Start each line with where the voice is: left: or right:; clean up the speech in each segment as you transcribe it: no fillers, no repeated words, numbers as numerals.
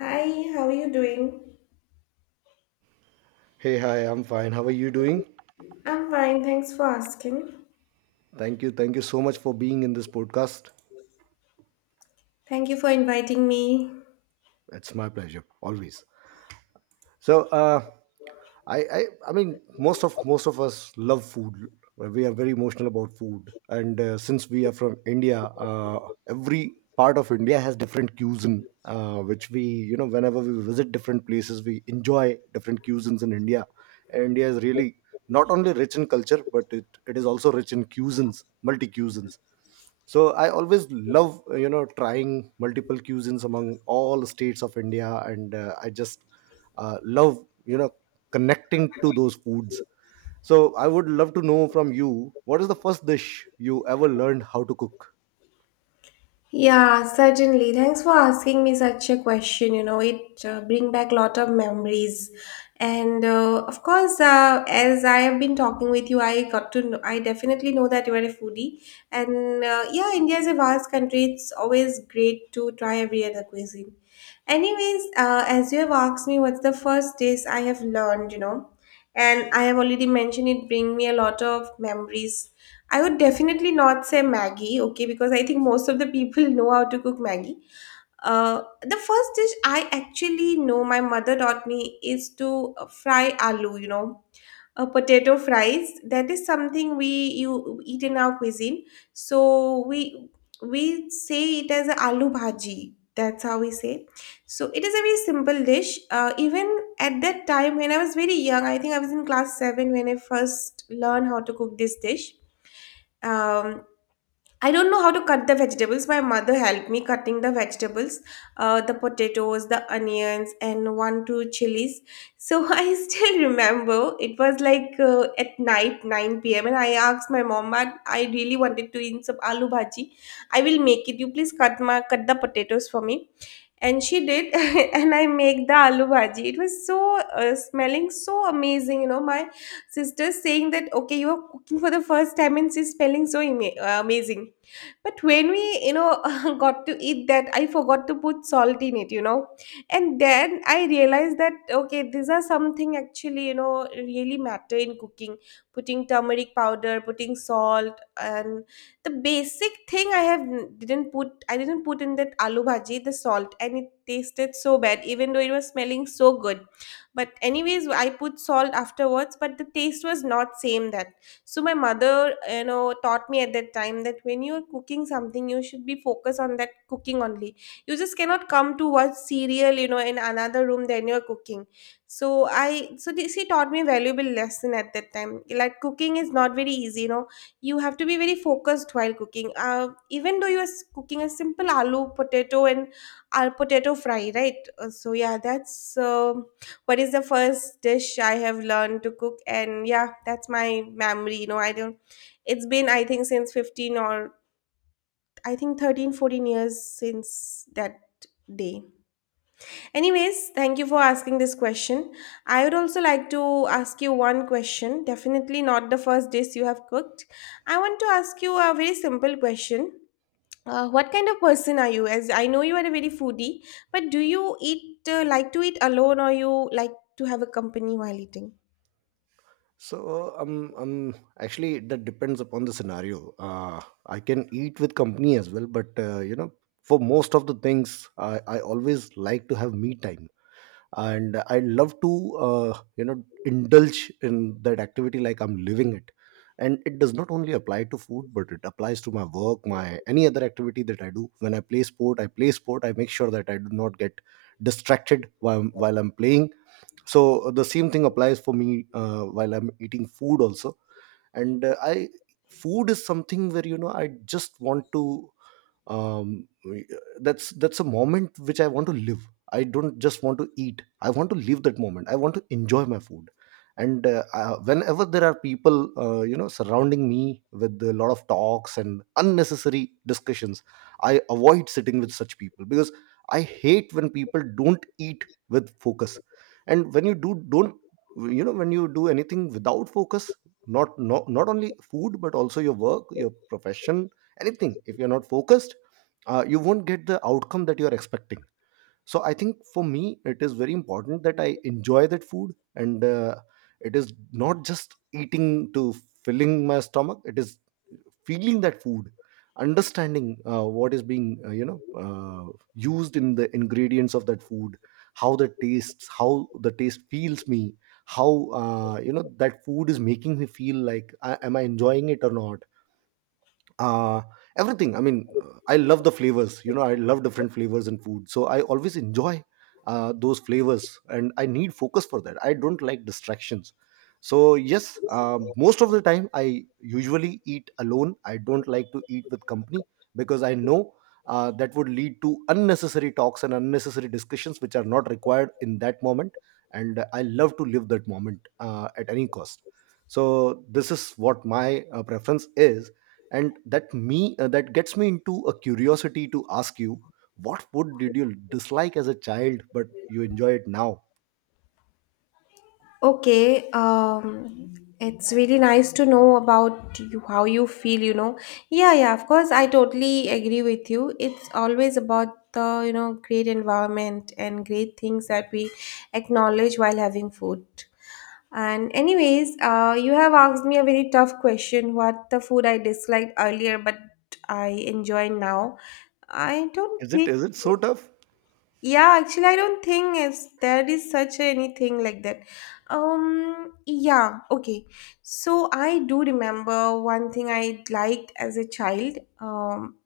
left: Hi, how are you doing?
right: Hey, hi, I'm fine. How are you doing?
left: I'm fine, thanks for asking.
right: Thank you. Thank you so much for being in this podcast.
left: Thank you for inviting me.
right: It's my pleasure, always. So, uh, I, I, I mean, most of us love food. We are very emotional about food, and since we are from India, every part of India has different cuisine, which we, you know, whenever we visit different places, we enjoy different cuisines in India. And India is really not only rich in culture, but it is also rich in cuisines, multi cuisines. So I always love, you know, trying multiple cuisines among all states of India, and I just love, you know, connecting to those foods. So I would love to know from you, what is the first dish you ever learned how to cook?
left: Yeah, certainly. Thanks for asking me such a question. You know, it bring back lot of memories, and of course, as I have been talking with you, I got to know, I definitely know that you are a foodie, and yeah, India is a vast country. It's always great to try every other cuisine. Anyways, as you have asked me, what's the first dish I have learned? You know, and I have already mentioned it bring me a lot of memories. I would definitely not say Maggie, okay, because I think most of the people know how to cook Maggie. The first dish I actually know my mother taught me is to fry aloo, you know, potato fries. That is something we you eat in our cuisine. So we say it as a aloo bhaji. That's how we say. So it is a very simple dish. Even at that time when I was very young, I think I was in class seven when I first learned how to cook this dish. um I don't know how to cut the vegetables. My mother helped me cutting the vegetables, the potatoes, the onions, and one, two chilies. So I still remember it was like at night, 9 p.m. And I asked my mom, but I really wanted to eat some aloo bhaji. I will make it. You please cut my cut the potatoes for me, and she did. And I make the aloo bhaji. It was so smelling so amazing, you know. My sister saying that okay, you are cooking for the first time and she's smelling so amazing. But when we, you know, got to eat that, I forgot to put salt in it, you know. And then I realized that okay, these are something actually, you know, really matter in cooking: putting turmeric powder, putting salt. And the basic thing I have n- didn't put I didn't put in that aloo bhaji, the salt, and it tasted so bad even though it was smelling so good. But anyways, I put salt afterwards but the taste was not same that. So my mother, you know, taught me at that time that when you're cooking something you should be focused on that cooking only. You just cannot come to watch serial, you know, in another room then you're cooking. So i so this, she taught me valuable lesson at that time, like cooking is not very easy, you know. You have to be very focused while cooking, even though you are cooking a simple aloo potato and al potato fry, right? So yeah, that's what is the first dish I have learned to cook. And yeah, that's my memory, you know. I don't, it's been I think since 15 or I think 13, 14 years since that day. Anyways, thank you for asking this question. I would also like to ask you one question. Definitely not the first dish you have cooked. I want to ask you a very simple question. What kind of person are you? As I know you are a very foodie, but do you eat like to eat alone or you like to have a company while eating?
right: So actually, that depends upon the scenario. I can eat with company as well, but you know, for most of the things, I always like to have me time, and I love to, you know, indulge in that activity like I'm living it. And it does not only apply to food, but it applies to my work, my any other activity that I do. When I play sport, I play sport. I make sure that I do not get distracted while I'm playing. So the same thing applies for me while I'm eating food also. And uh, i food is something where, you know, I just want to, um that's a moment which I want to live. I don't just want to eat, I want to live that moment, I want to enjoy my food. And whenever there are people, you know, surrounding me with a lot of talks and unnecessary discussions, I avoid sitting with such people, because I hate when people don't eat with focus. And when you do don't, you know, when you do anything without focus, not only food but also your work, your profession, anything, if you're not focused, you won't get the outcome that you're expecting. So I think for me it is very important that I enjoy that food, and it is not just eating to filling my stomach, it is feeling that food, understanding what is being, you know, used in the ingredients of that food, how the tastes, how the taste feels me, how, you know, that food is making me feel, like I, am I enjoying it or not. uh Everything, I love the flavors, you know, I love different flavors in food, so I always enjoy those flavors, and I need focus for that, I don't like distractions. So yes, most of the time I usually eat alone, I don't like to eat with company, because I know that would lead to unnecessary talks and unnecessary discussions which are not required in that moment. And I love to live that moment, at any cost. So this is what my preference is. And that me that gets me into a curiosity to ask you, what food did you dislike as a child but you enjoy it now?
left: Okay, it's really nice to know about you, how you feel, you know. Yeah, yeah, of course, I totally agree with you. It's always about the, you know, great environment and great things that we acknowledge while having food. And anyways, you have asked me a very tough question, what the food I disliked earlier but I enjoy now. I don't
right: Is it,
left: think.
right: is it so tough?
left: Yeah, actually, I don't think is there is such anything like that. Yeah, okay. So I do remember one thing I liked as a child.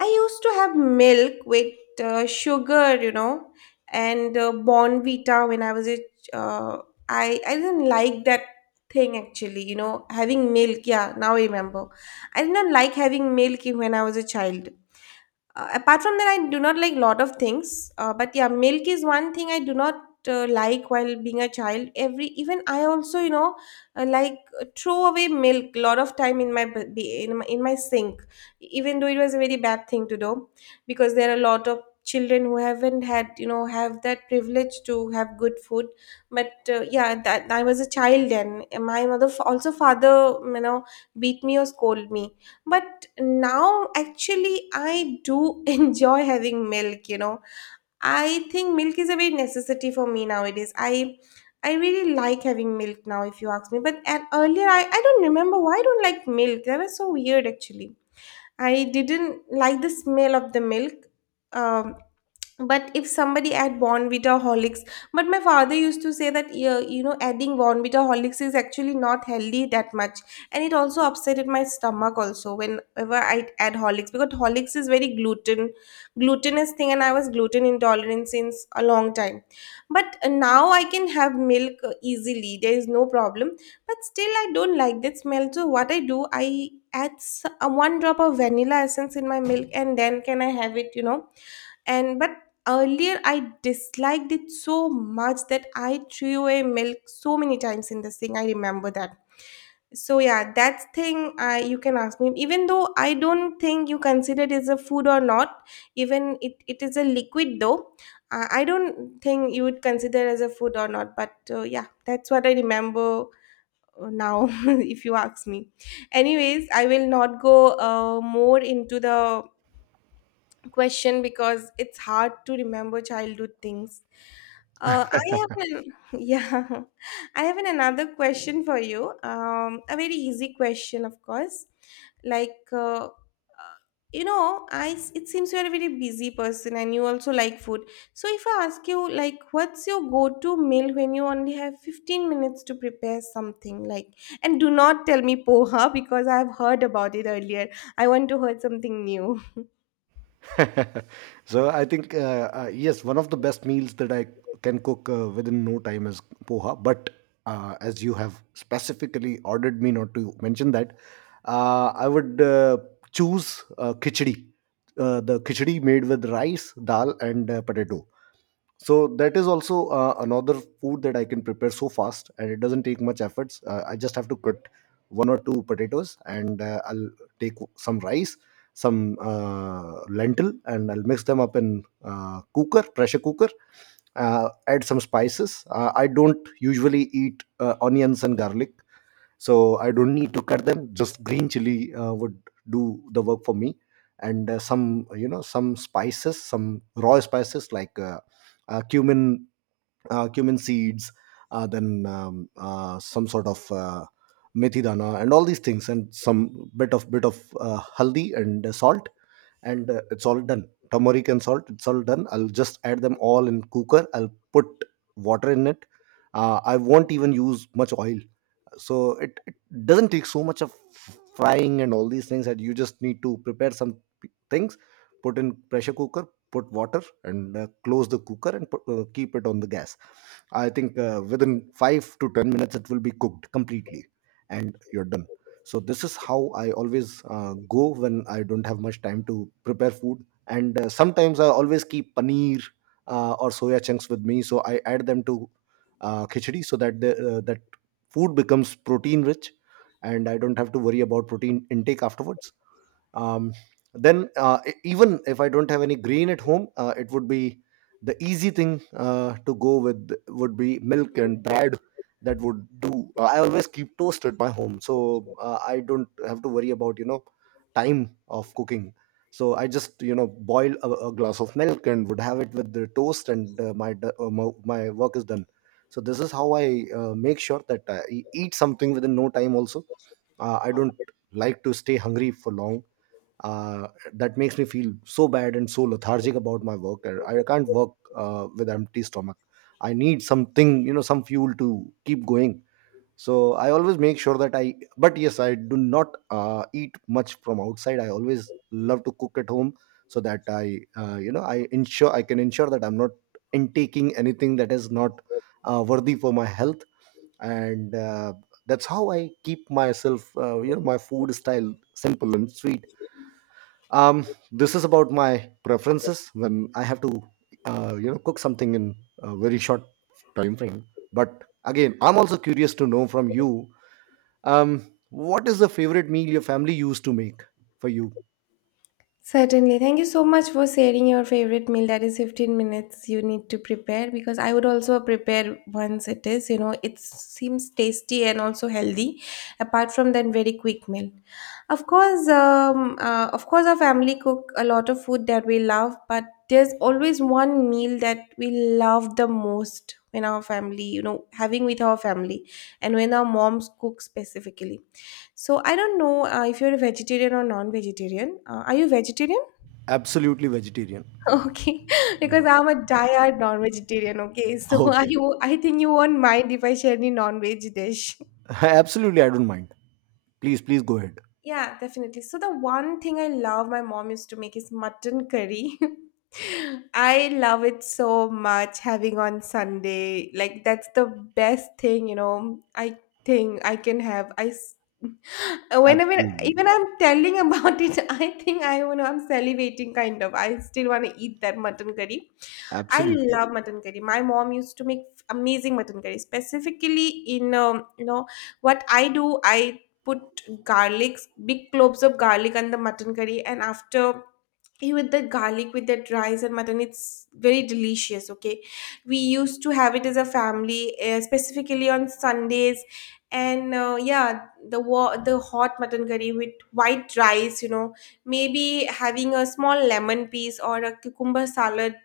left: I used to have milk with sugar, you know, and Bonvita when I was a I didn't like that thing actually. You know, having milk. Yeah, now I remember. I did not like having milk when I was a child, apart from that, I do not like lot of things. But yeah, milk is one thing I do not like while being a child. Every even I also, you know, like throw away milk lot of time in my b- b- in my sink, even though it was a very bad thing to do, because there are a lot of children who haven't had, you know, have that privilege to have good food. But yeah that I was a child then. And my mother also father, you know, beat me or scold me. But now actually I do enjoy having milk, you know. I think milk is a very necessity for me nowadays. I really like having milk now if you ask me. But at earlier, I don't remember why I don't like milk. That was so weird actually. I didn't like the smell of the milk. um, but if somebody add Bonvita, Horlicks. But my father used to say that yeah, you know, adding Bonvita Horlicks is actually not healthy that much. And it also upset my stomach also whenever I add Horlicks, because Horlicks is very gluten, glutinous thing, and I was gluten intolerant since a long time. But now I can have milk easily. There is no problem. But still I don't like that smell. So what I do, I add one drop of vanilla essence in my milk and then can I have it, you know. And but earlier I disliked it so much that I threw away milk so many times in this thing, I remember that. So yeah, that's thing I, you can ask me, even though I don't think you consider it as a food or not. Even it is a liquid though. I don't think you would consider as a food or not, but yeah that's what I remember now. If you ask me, anyways, I will not go more into the question because it's hard to remember childhood things. I have an, yeah, I have an, another question for you. A very easy question, of course. Like, you know, it seems you are a very busy person and you also like food. So if I ask you, like, what's your go-to meal when you only have 15 minutes to prepare something? Like, and do not tell me poha because I've heard about it earlier. I want to hear something new.
right: So I think, yes, one of the best meals that I can cook within no time is poha. But as you have specifically ordered me not to mention that, I would, choose khichdi. The khichdi made with rice, dal and potato. So that is also another food that I can prepare so fast, and it doesn't take much efforts. I just have to cut one or two potatoes, and I'll take some rice, some lentil, and I'll mix them up in cooker, pressure cooker. Add some spices. I don't usually eat onions and garlic, so I don't need to cut them, just green chili would do the work for me. And some, you know, some spices, some raw spices, like cumin, cumin seeds, then, some sort of methi dana and all these things, and some bit of haldi and salt. And it's all done, turmeric and salt, it's all done. I'll just add them all in cooker, I'll put water in it. I won't even use much oil. So it doesn't take so much of frying and all these things. That you just need to prepare some things, put in pressure cooker, put water, and close the cooker and keep it on the gas. I think within 5 to 10 minutes it will be cooked completely, and you're done. So this is how I always go when I don't have much time to prepare food. And sometimes I always keep paneer or soya chunks with me, so I add them to khichdi, so that the that food becomes protein rich, and I don't have to worry about protein intake afterwards. um, then, even if I don't have any green at home, it would be the easy thing, to go with would be milk and bread. That would do. I always keep toast at my home, so I don't have to worry about, you know, time of cooking. So I just, you know, boil a glass of milk and would have it with the toast, and my, d- my my work is done. So this is how I make sure that I eat something within no time also. I don't like to stay hungry for long. uh, that makes me feel so bad and so lethargic about my work. I can't work with empty stomach, I need something, you know, some fuel to keep going. So I always make sure that I, but yes, I do not eat much from outside, I always love to cook at home, so that I, you know, I can ensure that I'm not intaking anything that is not worthy for my health. And that's how I keep myself, you know, my food style simple and sweet. um this is about my preferences when I have to, you know, cook something in a very short time frame. But again, I'm also curious to know from you, um what is the favorite meal your family used to make for you?
left: Certainly. Thank you so much for sharing your favorite meal. That is 15 minutes you need to prepare, because I would also prepare once it is, you know, it seems tasty and also healthy apart from that very quick meal. Of course, our family cook a lot of food that we love, but there's always one meal that we love the most in our family, you know, having with our family and when our moms cook specifically. So I don't know if you're a vegetarian or non-vegetarian. Are you vegetarian?
right: Absolutely vegetarian.
left: Okay,
right: Yeah.
left: because I'm a diehard non-vegetarian. Okay, so I
right: Okay.
left: you I think you won't mind if I share any non-veg dish.
right: Absolutely, I don't mind, please, please go ahead.
left: Yeah, definitely. So the one thing I love my mom used to make is mutton curry. I love it so much having on Sunday. Like that's the best thing, you know. I think I can have. Whenever
right: Absolutely.
left: even I'm telling about it, I think I you know I'm salivating kind of. I still want to eat that mutton curry. I
right: Absolutely.
left: love mutton curry. My mom used to make amazing mutton curry. Specifically, in you know what I do, I put garlic, big cloves of garlic on the mutton curry, and after you with the garlic with that rice and mutton, it's very delicious. Okay, we used to have it as a family, specifically on Sundays, and yeah, the hot mutton curry with white rice, maybe having a small lemon piece or a cucumber salad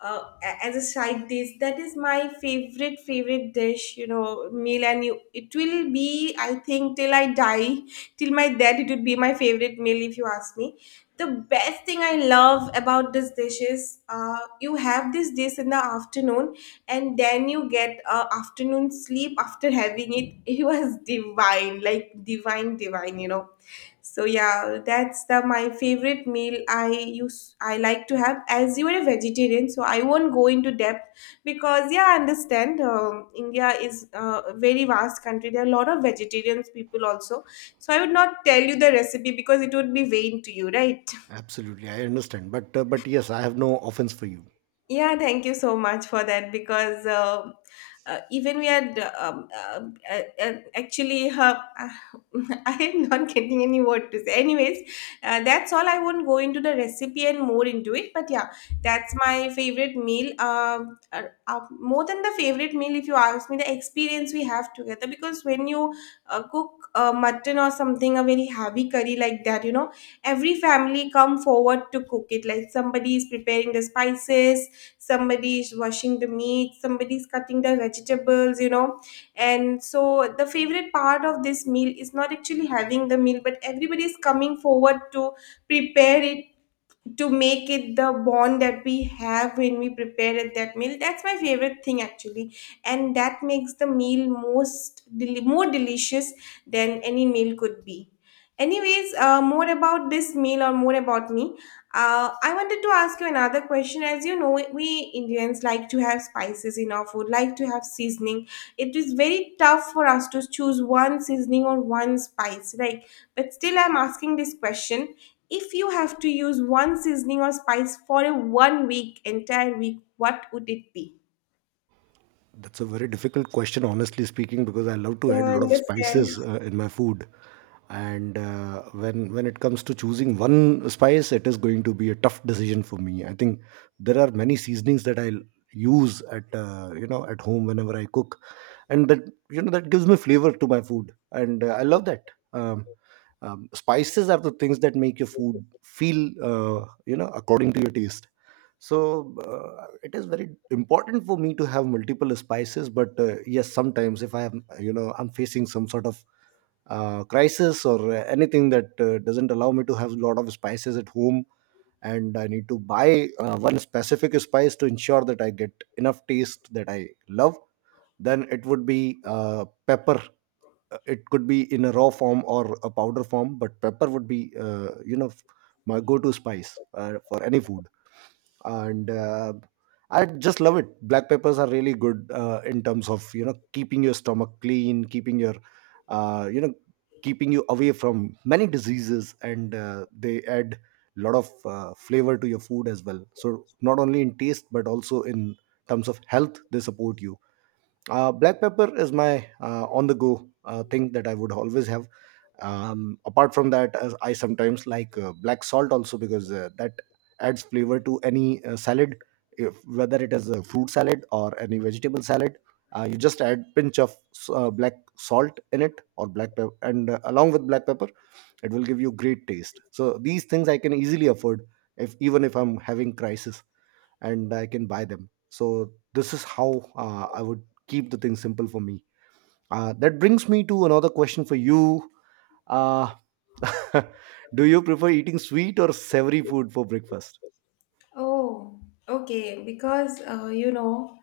left: as a side dish. That is my favorite favorite dish, meal. And it will be, I think, till I die. Till my death it would be my favorite meal if you ask me. The best thing I love about this dish is you have this dish in the afternoon, and then you get afternoon sleep after having it. It was divine, like divine, divine. So yeah, that's the my favorite meal I like to have. As you are a vegetarian, so I won't go into depth, because yeah, I understand. India is a very vast country. There are a lot of vegetarians, people also. So I would not tell you the recipe because it would be vain to you, right?
right: Absolutely, I understand. But but yes, I have no offense for you.
left: Yeah, thank you so much for that, because even we had actually I am not getting any word to say. Anyways, that's all. I won't go into the recipe and more into it, but yeah, that's my favorite meal. Uh, uh, More than the favorite meal, if you ask me, the experience we have together, because when you cook mutton or something, a very heavy curry like that, every family come forward to cook it. Like, somebody is preparing the spices, somebody is washing the meat, somebody is cutting the vegetables. And so the favorite part of this meal is not actually having the meal, but everybody is coming forward to prepare it, to make it. The bond that we have when we prepare at that meal, that's my favorite thing actually. And that makes the meal more delicious than any meal could be. Anyways, more about this meal or more about me. I wanted to ask you another question. As you know, we Indians like to have spices in our food, like to have seasoning. It is very tough for us to choose one seasoning or one spice, right? But still, I'm asking this question: if you have to use one seasoning or spice for a 1 week, entire week, what would it be?
right: That's a very difficult question, honestly speaking, because I love to
left: Yeah,
right: add a
left: I
right: lot of
left: understand.
right: spices in my food. And when it comes to choosing one spice, it is going to be a tough decision for me. I think there are many seasonings that I use at, you know, at home whenever I cook, and that, you know, that gives me flavor to my food, and I love that. Spices are the things that make your food feel, you know, according to your taste. So it is very important for me to have multiple spices. But yes, sometimes if I am, you know, I'm facing some sort of crisis, or anything that doesn't allow me to have a lot of spices at home, and I need to buy one specific spice to ensure that I get enough taste that I love, then it would be pepper. It could be in a raw form or a powder form, but pepper would be, you know, my go-to spice for any food. And I just love it. Black peppers are really good in terms of, you know, keeping your stomach clean, keeping your, you know, keeping you away from many diseases, and they add a lot of flavor to your food as well. So not only in taste but also in terms of health, they support you. Black pepper is my on the go thing that I would always have. Apart from that, as I sometimes like black salt also, because that adds flavor to any salad, if, whether it is a fruit salad or any vegetable salad. You just add pinch of black salt in it or black pepper, and along with black pepper, it will give you great taste. So these things I can easily afford, if even if I'm having crisis, and I can buy them. So this is how I would keep the thing simple for me. That brings me to another question for you. Uh, do you prefer eating sweet or savory food for breakfast?
left: Oh, okay. Because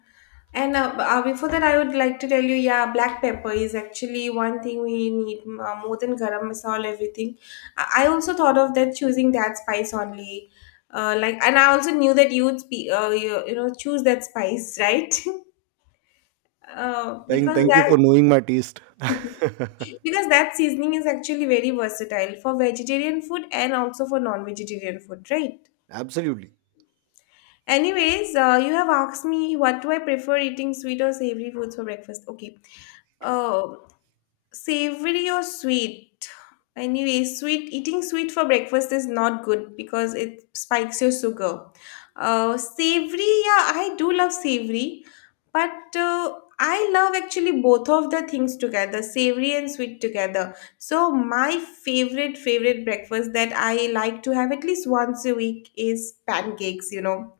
left: and before that, I would like to tell you, yeah, black pepper is actually one thing we need more than garam masala. Everything. I also thought of that, choosing that spice only. Like, and I also knew that you'd be, you, you know, choose that spice, right?
right: Thank,
left: Because
right: thank you
left: that
right: for knowing my taste.
left: Yes. Because that seasoning is actually very versatile for vegetarian food and also for non vegetarian food, right?
right: Absolutely.
left: Anyways, you have asked me what do I prefer eating sweet or savory foods for breakfast. Okay. Uh, Savory or sweet? Anyway, sweet eating sweet for breakfast is not good because it spikes your sugar. Savory, yeah, I do love savory, but I love actually both of the things together, savory and sweet together. So my favorite favorite breakfast that I like to have at least once a week is pancakes.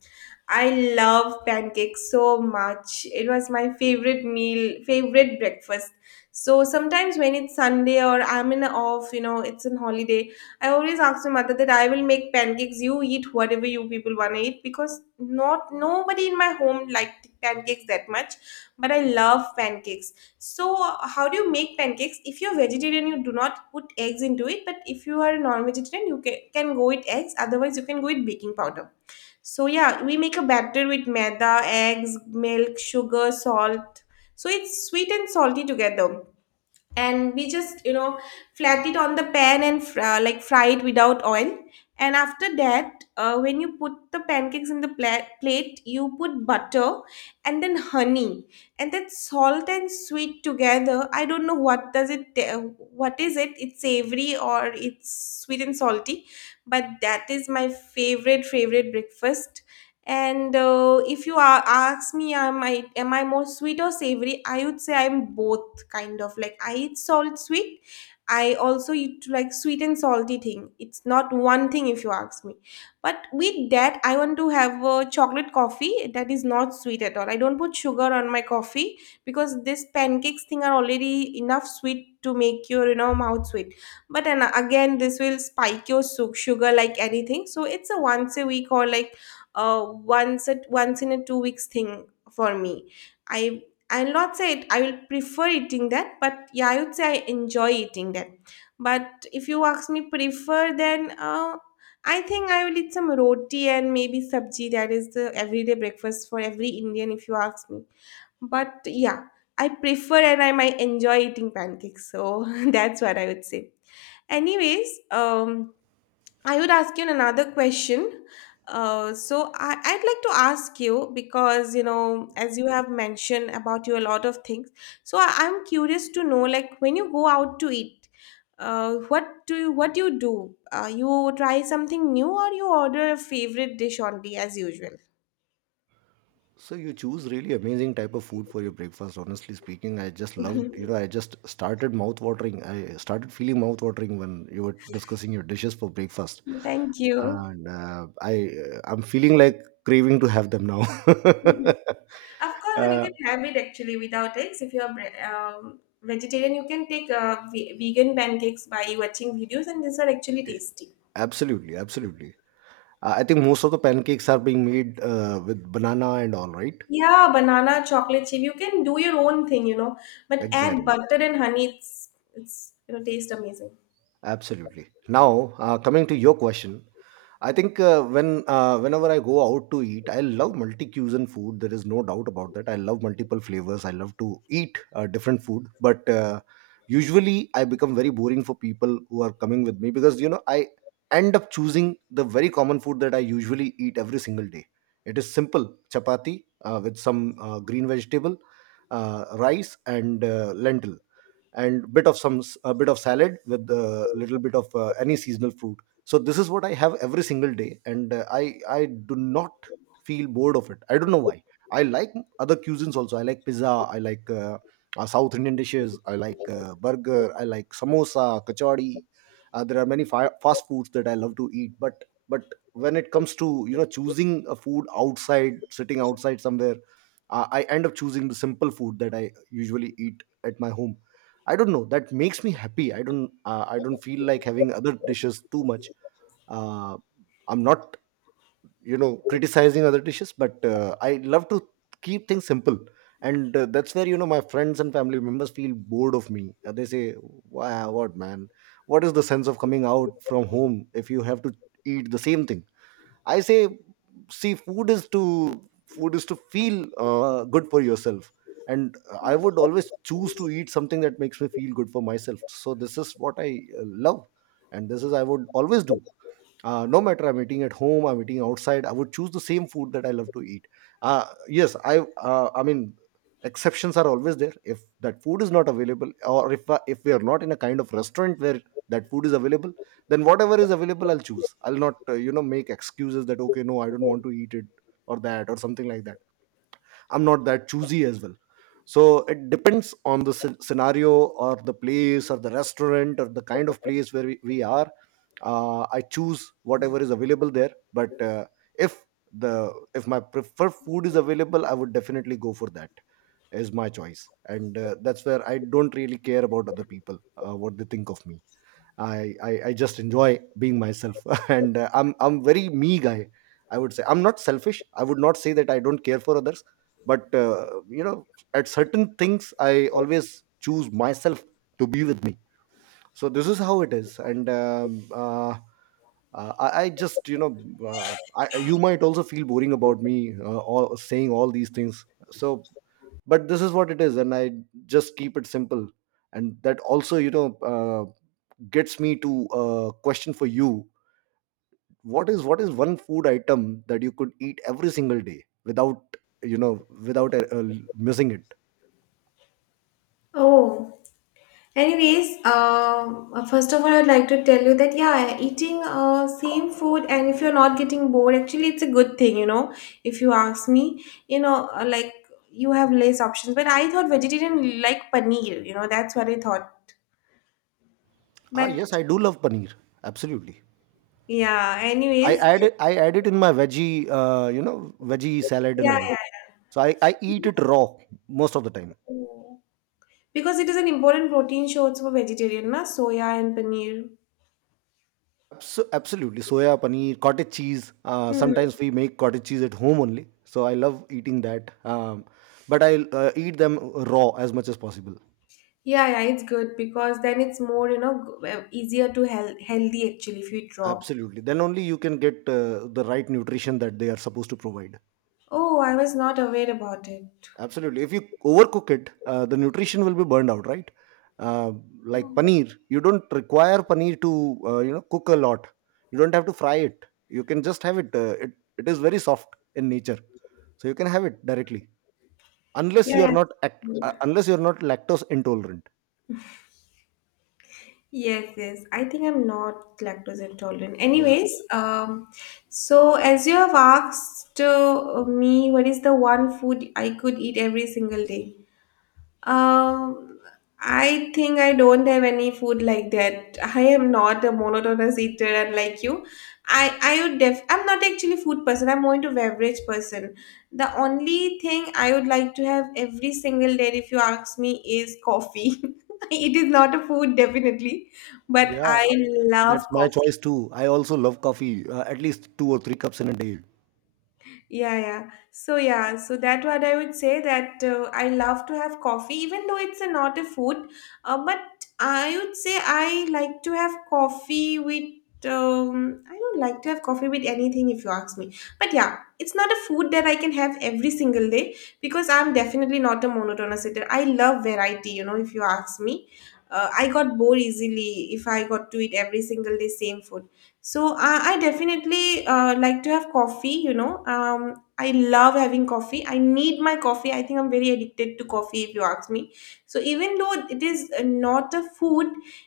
left: I love pancakes so much. It was my favorite meal, favorite breakfast. So sometimes when it's Sunday or I'm in a off, it's an holiday, I always ask my mother that I will make pancakes. You eat whatever you people wanna eat, because not nobody in my home liked pancakes that much, but I love pancakes. So how do you make pancakes? If you're vegetarian, you do not put eggs into it, but if you are a non-vegetarian, you can go with eggs. Otherwise, you can go with baking powder. So yeah, we make a batter with maida, eggs, milk, sugar, salt. So it's sweet and salty together. And we just, flat it on the pan and like fry it without oil. And after that, when you put the pancakes in the plate, you put butter and then honey. And that salt and sweet together, I don't know what does it, what is it? It's savory, or it's sweet and salty. But that is my favorite, favorite breakfast. And if you ask me, am I more sweet or savory? I would say I'm both, kind of, like I eat salt sweet. I also eat like sweet and salty thing. It's not one thing if you ask me. But with that, I want to have a chocolate coffee that is not sweet at all. I don't put sugar on my coffee because this pancakes thing are already enough sweet to make your mouth sweet. But and again, this will spike your sugar like anything. So it's a once a week, or like once in a 2 weeks thing for me. I I'll not say it. I will prefer eating that, but yeah, I would say I enjoy eating that. But if you ask me prefer, then I think I will eat some roti and maybe sabji. That is the everyday breakfast for every Indian, if you ask me. But yeah, I prefer and I might enjoy eating pancakes. So that's what I would say. Anyways, I would ask you another question. So I'd like to ask you because as you have mentioned about you a lot of things. So I'm curious to know, like when you go out to eat, what do you do? You try something new, or you order a favorite dish only as usual?
right: So you choose really amazing type of food for your breakfast. Honestly speaking, I just loved, you know, I just started mouth watering. I started feeling mouth watering when you were discussing your dishes for breakfast.
left: Thank you.
right: And I'm feeling like craving to have them now.
left: Of course, and you
right: uh,
left: can have it actually without eggs. If you're vegetarian, you can take vegan pancakes by watching videos, and these are actually tasty.
right: absolutely, absolutely. I think most of the pancakes are being made with banana and all, right?
left: Yeah, banana chocolate chip. You can do your own thing, but add
right: Exactly.
left: butter and honey. It's taste amazing.
right: Absolutely. Now, coming to your question, I think whenever I go out to eat, I love multi-cuisine food. There is no doubt about that. I love multiple flavors. I love to eat different food, but usually I become very boring for people who are coming with me because you know I end up choosing the very common food that I usually eat every single day. It is simple chapati with some green vegetable, rice, and lentil and bit of some a bit of salad with a little bit of any seasonal fruit. So this is what I have every single day, and I do not feel bored of it. I don't know why. I like other cuisines also. I like pizza, I like South Indian dishes, I like burger, I like samosa, kachori. There are many fast foods that I love to eat, but when it comes to, you know, choosing a food outside, sitting outside somewhere, I end up choosing the simple food that I usually eat at my home. I don't know. That makes me happy. I don't feel like having other dishes too much. Uh, I'm not, you know, criticizing other dishes, but I love to keep things simple. And that's where, you know, my friends and family members feel bored of me. They say, "Wow, what man? What is the sense of coming out from home if you have to eat the same thing?" I say, see, food is to feel good for yourself, and I would always choose to eat something that makes me feel good for myself. So this is what I love, and this is I would always do. No matter I'm eating at home, I'm eating outside, I would choose the same food that I love to eat. Yes, I mean, exceptions are always there if that food is not available, or if we are not in a kind of restaurant where that food is available, then whatever is available I'll choose. I'll not, you know, make excuses that, okay, no, I don't want to eat it, or that, or something like that. I'm not that choosy as well. So it depends on the scenario, or the place, or the restaurant, or the kind of place where we are. I choose whatever is available there, but if the if my preferred food is available, I would definitely go for that as my choice. And that's where I don't really care about other people, what they think of me. I just enjoy being myself, and I'm very me guy. I would say I'm not selfish. I would not say that I don't care for others, but you know, at certain things, I always choose myself to be with me. So this is how it is, and I just, you know, uh, you might also feel boring about me saying all these things. So but this is what it is, and I just keep it simple. And that also, you know, gets me to a question for you. What is one food item that you could eat every single day without, you know, without missing it?
left: Oh, anyways, first of all, I'd like to tell you that yeah, eating same food, and if you're not getting bored, actually, it's a good thing. If you ask me, like, you have less options. But I thought vegetarian like paneer, that's what I thought.
right: Ah,
left: But
right: yes, I do love paneer. Absolutely.
left: yeah,
right: i
left: anyways.
right: add it i add it in my veggie, you know, veggie salad and
left: Yeah,
right: all.
left: yeah.
right: So I eat it raw most of the time.
left: Yeah. Because it is an important protein source for vegetarian, na? Soya and paneer.
right: Absolutely. Soya, paneer, cottage cheese.
left: Hmm.
right: Sometimes we make cottage cheese at home only. So I love eating that. But I Eat them raw as much as possible.
left: Yeah, yeah, it's good because then it's more, easier to healthy actually if you eat raw.
right: Absolutely. Then only you can get the right nutrition that they are supposed to provide.
left: Oh, I was not aware about it.
right: Absolutely. If you overcook it, the nutrition will be burned out, right? Uh, like paneer, you don't require paneer to, you know, cook a lot. You don't have to fry it. You can just have it. It is very soft in nature, so you can have it directly, unless you
left: Yeah.
right: are not
left: Yeah.
right: unless you are not lactose intolerant.
left: Yes, yes. I think I'm not lactose intolerant.
right: Yeah,
left: Anyways, so as you have asked me, what is the one food I could eat every single day? Um, I think I don't have any food like that. I am not a monotonous eater, unlike you. I would def. I'm not actually food person. I'm more into beverage person. The only thing I would like to have every single day, if you ask me, is coffee. It is not a food, definitely, but I
right: yeah.
left: love
right: That's my
left: coffee.
right: choice too. I also love coffee. At least two or three cups in a day.
left: Yeah, yeah. So yeah, so that what I would say that I love to have coffee, even though it's not a food. But I would say I like to have coffee with. I don't like to have coffee with anything, if you ask me. But yeah, it's not a food that I can have every single day because I'm definitely not a monotonous eater. I love variety. If you ask me, I got bored easily if I got to eat every single day same food. So I definitely like to have coffee. I love having coffee. I need my coffee. I think I'm very addicted to coffee, if you ask me. So even though it is not a food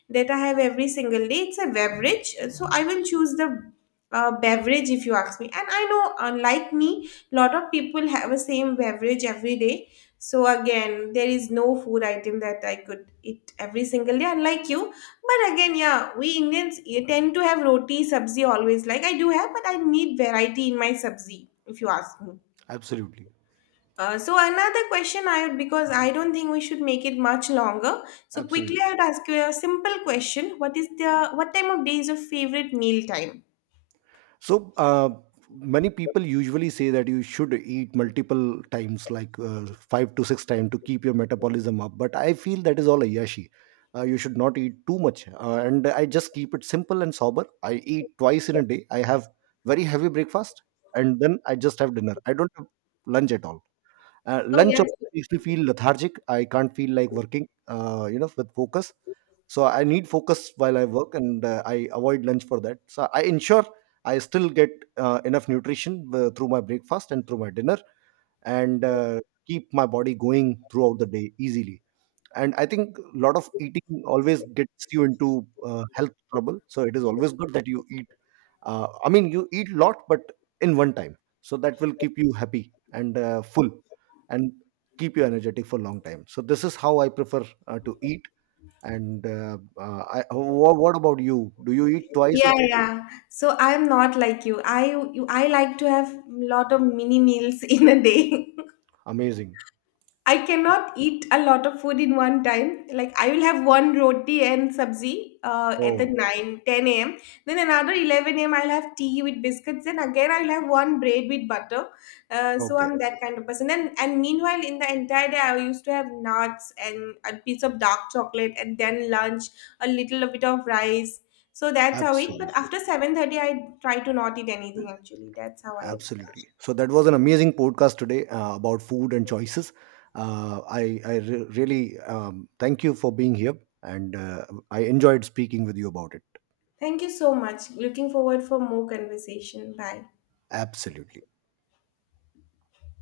left: that I have every single day, it's a beverage. So I will choose the beverage if you ask me. And I know, unlike me, a lot of people have a same beverage every day. So again, there is no food item that I could eat every single day, unlike you. But again, yeah, we Indians tend to have roti, sabzi always. Like, I do have, but I need variety in my sabzi, if you ask me.
right: Absolutely,
left: So another question I would, because I don't think we should make it much longer. So quickly, I
right: absolutely.
left: would ask you a simple question: What time of day is your favorite meal time?
right: So, many people usually say that you should eat multiple times, like five to six times, to keep your metabolism up. But I feel that is all Ayashi. You should not eat too much. And I just keep it simple and sober. I eat twice in a day. I have very heavy breakfast and then I just have dinner. I don't have lunch at all.
left: Oh,
right: Lunch
left: yes.
right: also makes me feel lethargic. I can't feel like working, you know, with focus. So I need focus while I work, and I avoid lunch for that. So I ensure I still get enough nutrition through my breakfast and through my dinner, and keep my body going throughout the day easily. And I think a lot of eating always gets you into health trouble, so it is always good that you eat, I mean, you eat a lot but in one time. So that will keep you happy and full and keep you energetic for a long time. So this is how I prefer to eat. Oh, what about you? Do you eat twice
left: Yeah,
right: or
left: yeah. So I'm not like you. I like to have lot of mini meals in a day.
right: amazing?
left: I cannot eat a lot of food in one time. Like, I will have one roti and sabzi at the
right: Oh,
left: 9:10 a.m. Then another 11 a.m. I'll have tea with biscuits. Then again I'll have one bread with butter. So
right: okay.
left: I'm that kind of person. And meanwhile, in the entire day, I used to have nuts and a piece of dark chocolate and then lunch, a little bit of rice. So that's how it. But
right: Absolutely.
left: after 7:30, I try to not eat anything actually. That's how I am.
right: Absolutely. So that was an amazing podcast today about food and choices. I really thank you for being here, and I enjoyed speaking with you about it.
left: Thank you so much. Looking forward for more conversation. Bye.
right: Absolutely.